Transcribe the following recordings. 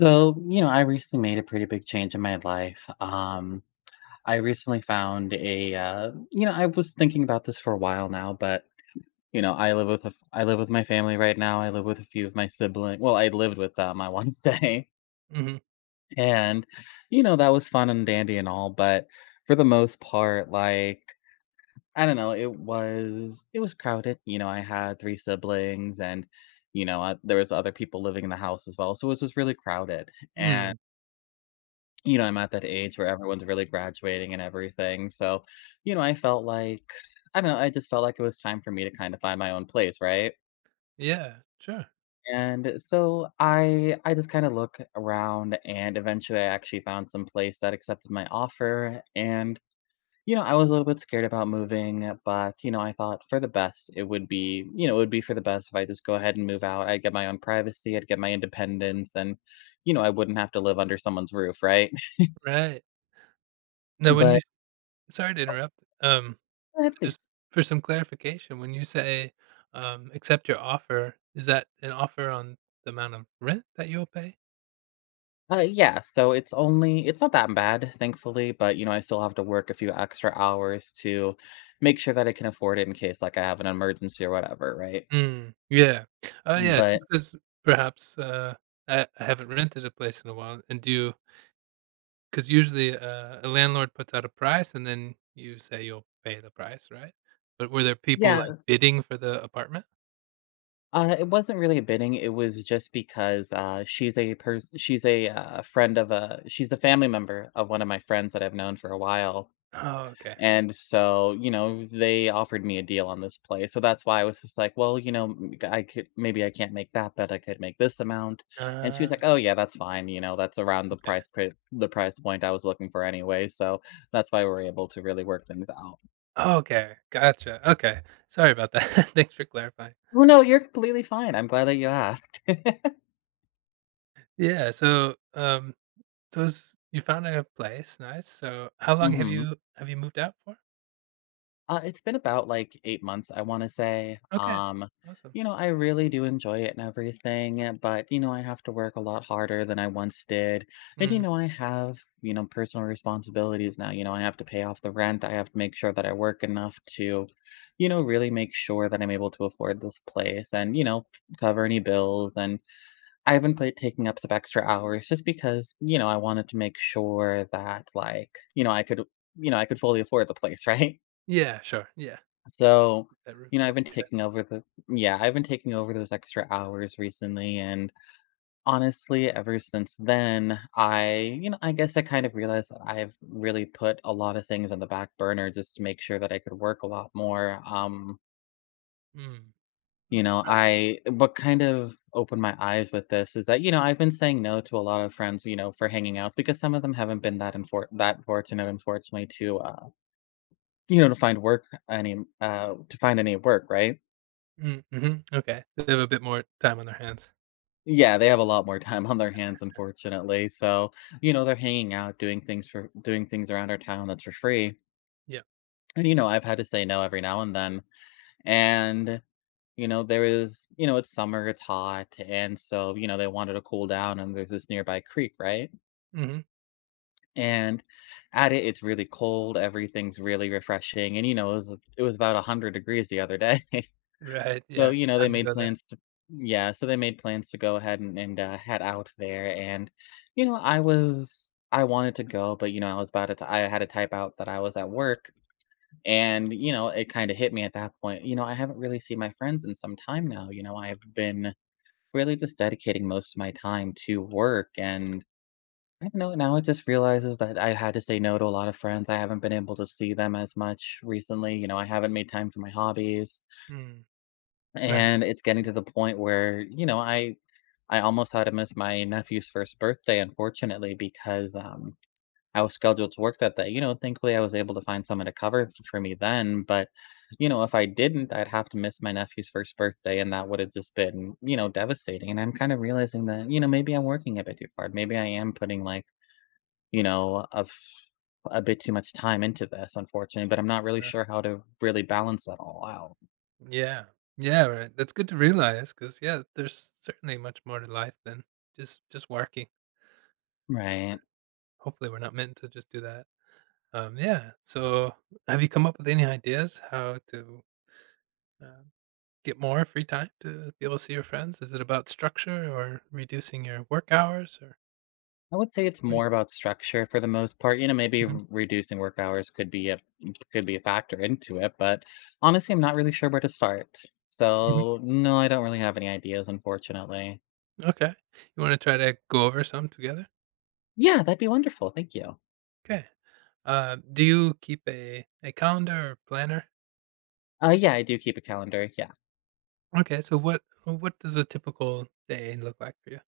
So, you know, I recently made a pretty big change in my life. I recently found you know, I was thinking about this for a while now, but you know, I live with I live with my family right now. I live with a few of my siblings. Well, I lived with them on Wednesday, Mhm. and you know, that was fun and dandy and all, but for the most part, like I don't know, it was crowded. You know, I had 3 siblings, and there was other people living in the house as well, so it was just really crowded and Mm, you know, I'm at that age where everyone's really graduating and everything, so, you know, I felt like I don't know, I just felt like it was time for me to kind of find my own place, right? yeah, sure, And so I just kinda look around and eventually I actually found some place that accepted my offer, and, you know, I was a little bit scared about moving, but, you know, I thought for the best it would be you know, it would be for the best if I just go ahead and move out. I'd get my own privacy, I'd get my independence, and, you know, I wouldn't have to live under someone's roof, right? right. Now when you But s Sorry to interrupt. um, at just least for some clarification, when you say, "Accept your offer," is that an offer on the amount of rent that you'll pay? Yeah, so it's not that bad, thankfully, but you know, I still have to work a few extra hours to make sure that I can afford it in case like I have an emergency or whatever, right? Mm, yeah. Oh, yeah, just But because perhaps, I haven't rented a place in a while, and do because usually, a landlord puts out a price, and then you say you'll pay the price, right? But were there people, like, yeah, bidding for the apartment? It wasn't really a bidding. It was just because she's a friend of she's a family member of one of my friends that I've known for a while, Oh, okay. and so, you know, they offered me a deal on this play. So that's why I was just like, well, you know, I could maybe I can't make that, but I could make this amount. And she Ah, was like, oh yeah, that's fine. You know, that's around the okay. The price point I was looking for anyway. So that's why we're able to really work things out. Okay, gotcha, okay. Sorry about that. Thanks for clarifying. Oh no, you're completely fine. I'm glad that you asked. Yeah, so, so it's you found a place, nice. So how long have hmm you moved out for? It's been about like 8 months, I want to say. Okay, awesome. You know, I really do enjoy it and everything, but you know, I have to work a lot harder than I once did. And you Mm, know, I have, you know, personal responsibilities now. You know, I have to pay off the rent. I have to make sure that I work enough to, you know, really make sure that I'm able to afford this place and, you know, cover any bills. And taking up some extra hours just because, you know, I wanted to make sure that like, you know, I could, you know, I could fully afford the place, right? yeah, sure, yeah, So, that roof you know, I've over been your head. taking over the yeah, I've been taking over those extra hours recently and honestly, ever since then, you know, I guess I kind of realized that I've really put a lot of things on the back burner just to make sure that I could work a lot more. Mm, mm, You know, right. I what kind of opened my eyes with this is that, you know, I've been saying no to a lot of friends, you know, for hanging outs because some of them haven't been that that fortunate unfortunately to you know, to find any work, right? Mm, mhm, okay. They have a bit more time on their hands. Yeah, they have a lot more time on their hands, unfortunately. So, you know, they're hanging out, doing things around our town that's for free. Yeah. And you know, I've had to say no every now and then. And you know, there is, you know, it's summer, it's hot, and so you know they wanted to cool down. And there's this nearby creek, right? Mhm. And it's really cold. Everything's really refreshing. And you know, it was about 100 degrees the other day. Right, yeah, So, you good know, they time to made go there. plans to yeah, so they made plans to go ahead and head out there, and, you know, I wanted to go, but, you know, I was about to t I had to type out that I was at work, and, you know, it kinda hit me at that point, you know, I haven't really seen my friends in some time now, you know, I've been really just dedicating most of my time to work, and I don't know, now it just realizes that I had to say no to a lot of friends, I haven't been able to see them as much recently, you know, I haven't made time for my hobbies. Mm, right, And it's getting yeah, to the point where, you know, I almost had to miss my nephew's first birthday, unfortunately, because I was scheduled to work that day. You know, thankfully I was able to find someone to cover for me then. But, you know, if I didn't, I'd have to miss my nephew's first birthday, and that would have just been, you know, devastating. And I'm kind of realizing that, you know, maybe I'm working a bit too hard. Maybe I am putting like, you know, a bit too much time into this, unfortunately. But I'm not really uh, sure how to really balance that all out. yeah. Yeah, right, that's good to realize, cause yeah, there's certainly much more to life than just working. Right. Hopefully, we're not meant to just do that. Yeah. So, have you come up with any ideas how to uh, get more free time to be able to see your friends? Is it about structure or reducing your work hours, or I would say it's what do you more about structure for the most part. You know, maybe think? reducing work hours could be a factor into it, but honestly, I'm not really sure where to start. Mhm, mhm. So, no, I don't really have any ideas, unfortunately. Okay. You want to try to go over some together? Yeah, that'd be wonderful. Thank you. Okay. Do you keep a calendar or planner? Yeah, I do keep a calendar. Yeah. Okay. So, what does a typical day look like for you?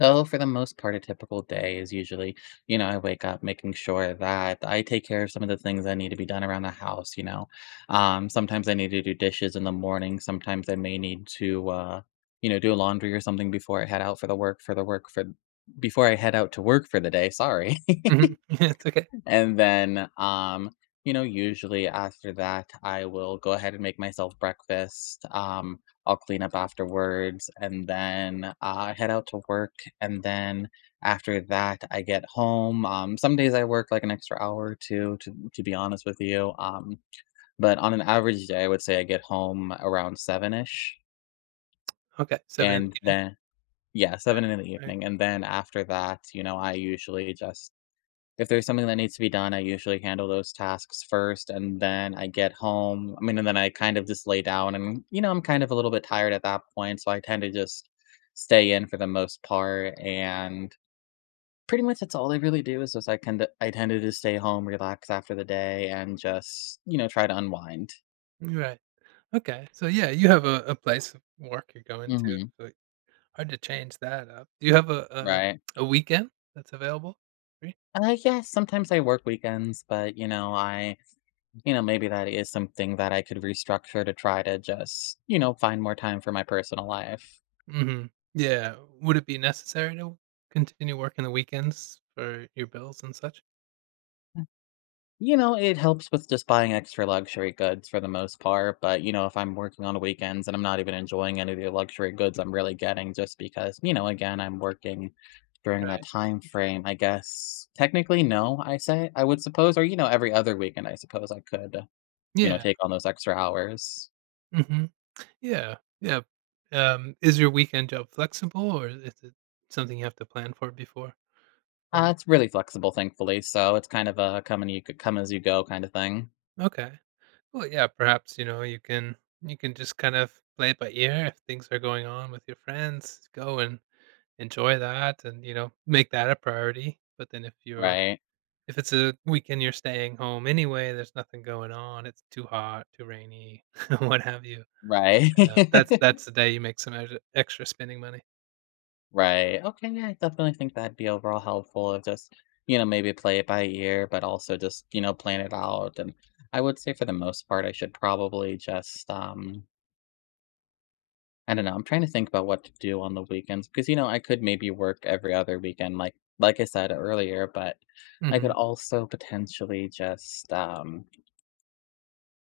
So, for the most part, a typical day is usually, you know, I wake up making sure that I take care of some of the things that need to be done around the house, you know. Sometimes I need to do dishes in the morning. Sometimes I may need to, you know, do laundry or something before I head out for the work, for the work, for before I head out to work for the day. Sorry. Mhm. It's okay. And then, you know, usually after that, I will go ahead and make myself breakfast. I'll clean up afterwards and then I head out to work. And then after that, I get home. Some days I work like an extra hour or two, to be honest with you. But on an average day, I would say I get home around seven ish. Okay. Seven in the And evening. then, yeah, seven Yeah. in the Right. evening. And then after that, you know, I usually just if there's something that needs to be done, I usually handle those tasks first, and then I get home. I mean, and then I kind of just lay down, and you know, I'm kind of a little bit tired at that point, so I tend to just stay in for the most part. And pretty much that's all I really do is just I kind of I tend to just stay home, relax after the day, and just you know try to unwind. Right. Okay, so yeah, you have a place of work you're going to, hmm so it's hard to change that up. Do you have a Right. a, a weekend that's available? Free? Yeah, sometimes I work weekends, but you know, maybe that is something that I could restructure to try to just, you know, find more time for my personal life. Hmm. Yeah. Would it be necessary to continue working the weekends for your bills and such? You know, it helps with just buying extra luxury goods for the most part, but, you know, if I'm working on weekends and I'm not even enjoying any of the luxury goods I'm really getting just because, you know, again, I'm working during Right. that time frame, I guess. Technically, no, I say, I would suppose, or, you know, every other weekend, I suppose I could, you know, Yeah. take on those extra hours. Hmm. Yeah. Yeah. Is your weekend job flexible, or is it something you have to plan for beforehand? It's really flexible, thankfully, so it's kind of a come and you could come as you go kind of thing, Okay. Well, yeah. Perhaps you know you can just kind of play it by ear if things are going on with your friends. Go and enjoy that and, you know, make that a priority, but then right? if it's a weekend you're staying home anyway, there's nothing going on, it's too hot, too rainy, what have you, Right. and, that's that's the day you make some extra spending money. Right. Okay. Yeah, I definitely think that'd be overall helpful of just, you know, maybe play it by ear, but also just, you know, plan it out. And I would say for the most part, I should probably just, I don't know. I'm trying to think about what to do on the weekends because, you know, I could maybe work every other weekend, like I said earlier, but I could Mhm. also potentially just,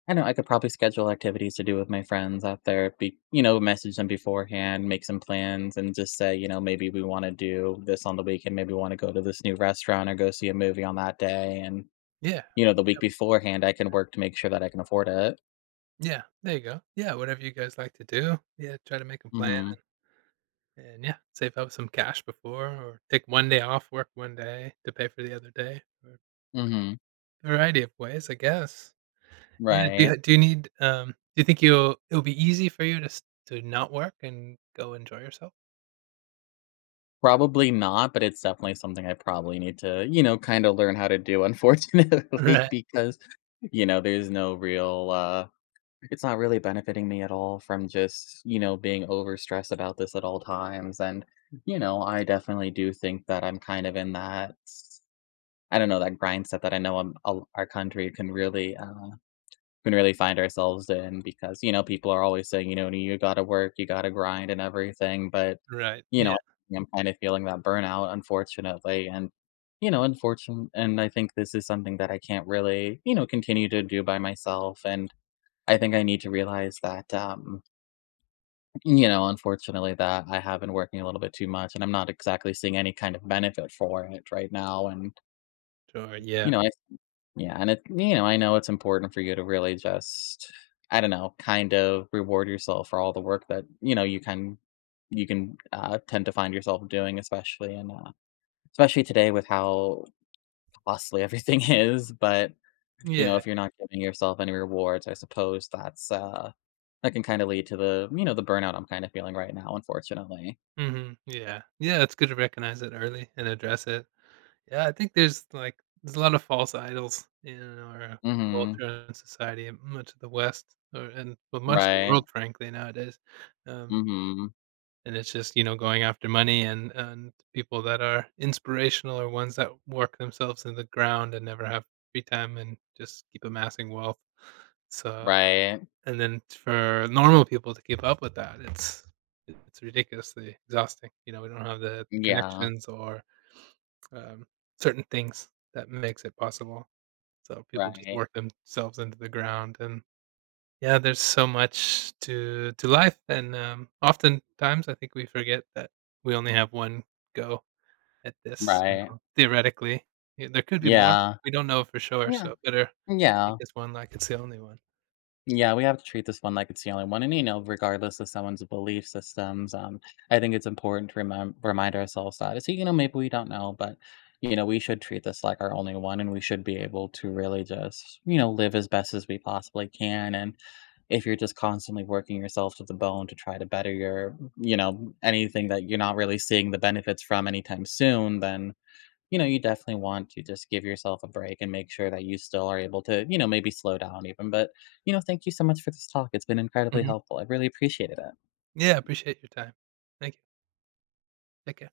I know I could probably schedule activities to do with my friends out there, be you know, message them beforehand, make some plans, and just say, you know, maybe we want to do this on the weekend. Maybe we want to go to this new restaurant or go see a movie on that day. And, Yeah. you know, the week Yeah, beforehand, I can work to make sure that I can afford it. yeah, there you go. Yeah, whatever you guys like to do. Yeah, try to make a Mm plan hmm. and yeah, save up some cash before or take one day off work one day to pay for the other day, or Mm hmm. variety of ways, I guess. Yeah, do Right. you need, do you think you'll it'll be easy for you to not work and go enjoy yourself? Probably not, but it's definitely something I probably need to, you know, kind of learn how to do, unfortunately, Right, because, you know, there's no real, it's not really benefiting me at all from just, you know, being overstressed about this at all times. And, you know, I definitely do think that I'm kind of in that, I don't know, that grind set that I know our country can really find ourselves in because, you know, people are always saying, you know, you gotta work, you gotta grind and everything. But, right, you know, yeah, I'm kind of feeling that burnout, unfortunately. And, you know, unfortunate. And I think this is something that I can't really, you know, continue to do by myself. And, I think I need to realize that, you know, unfortunately, that I have been working a little bit too much, and I'm not exactly seeing any kind of benefit for it right now. And sure, yeah, you know, I yeah, and it you know, I know it's important for you to really just, I don't know, kind of reward yourself for all the work that you know you can tend to find yourself doing, especially in especially today with how costly everything is. But you know, yeah, if you're not giving yourself any rewards, I suppose that's, that can kinda lead to the, you know, the burnout I'm kinda feeling right now, unfortunately. mhm, yeah, yeah, it's good to recognize it early and address it. Yeah, I think like there's a lot of false idols in our Mhm. culture and society in much of the West, or and, well, much of the Right. world, frankly, nowadays, um Mhm. and it's just, you know, going after money and people that are inspirational are ones that work themselves in the ground and never have free time and just keep amassing wealth. So, Right. and then for normal people to keep up with that, it's ridiculously exhausting. You know, we don't have the Yeah. connections or um, certain things that makes it possible. So people just Right. work themselves into the ground, and yeah, there's so much to life, and, oftentimes, I think we forget that we only have one go at this, you Right. know, theoretically. Yeah, there could be more, but Yeah. we don't know for sure, Yeah. so better treat Yeah. this one like it's the only one. Yeah, we have to treat this one like it's the only one, and, you know, regardless of someone's belief systems, I think it's important to remem remind ourselves that it's, you know, maybe we don't know, but, you know, we should treat this like our only one, and we should be able to really just, you know, live as best as we possibly can, and if you're just constantly working yourself to the bone to try to better your you know, anything that you're not really seeing the benefits from anytime soon, then you know, you definitely want to just give yourself a break and make sure that you still are able to, you know, maybe slow down even. But, you know, thank you so much for this talk. It's been incredibly Mhm. helpful. I really appreciated it. Yeah, appreciate your time. Thank you. Take care.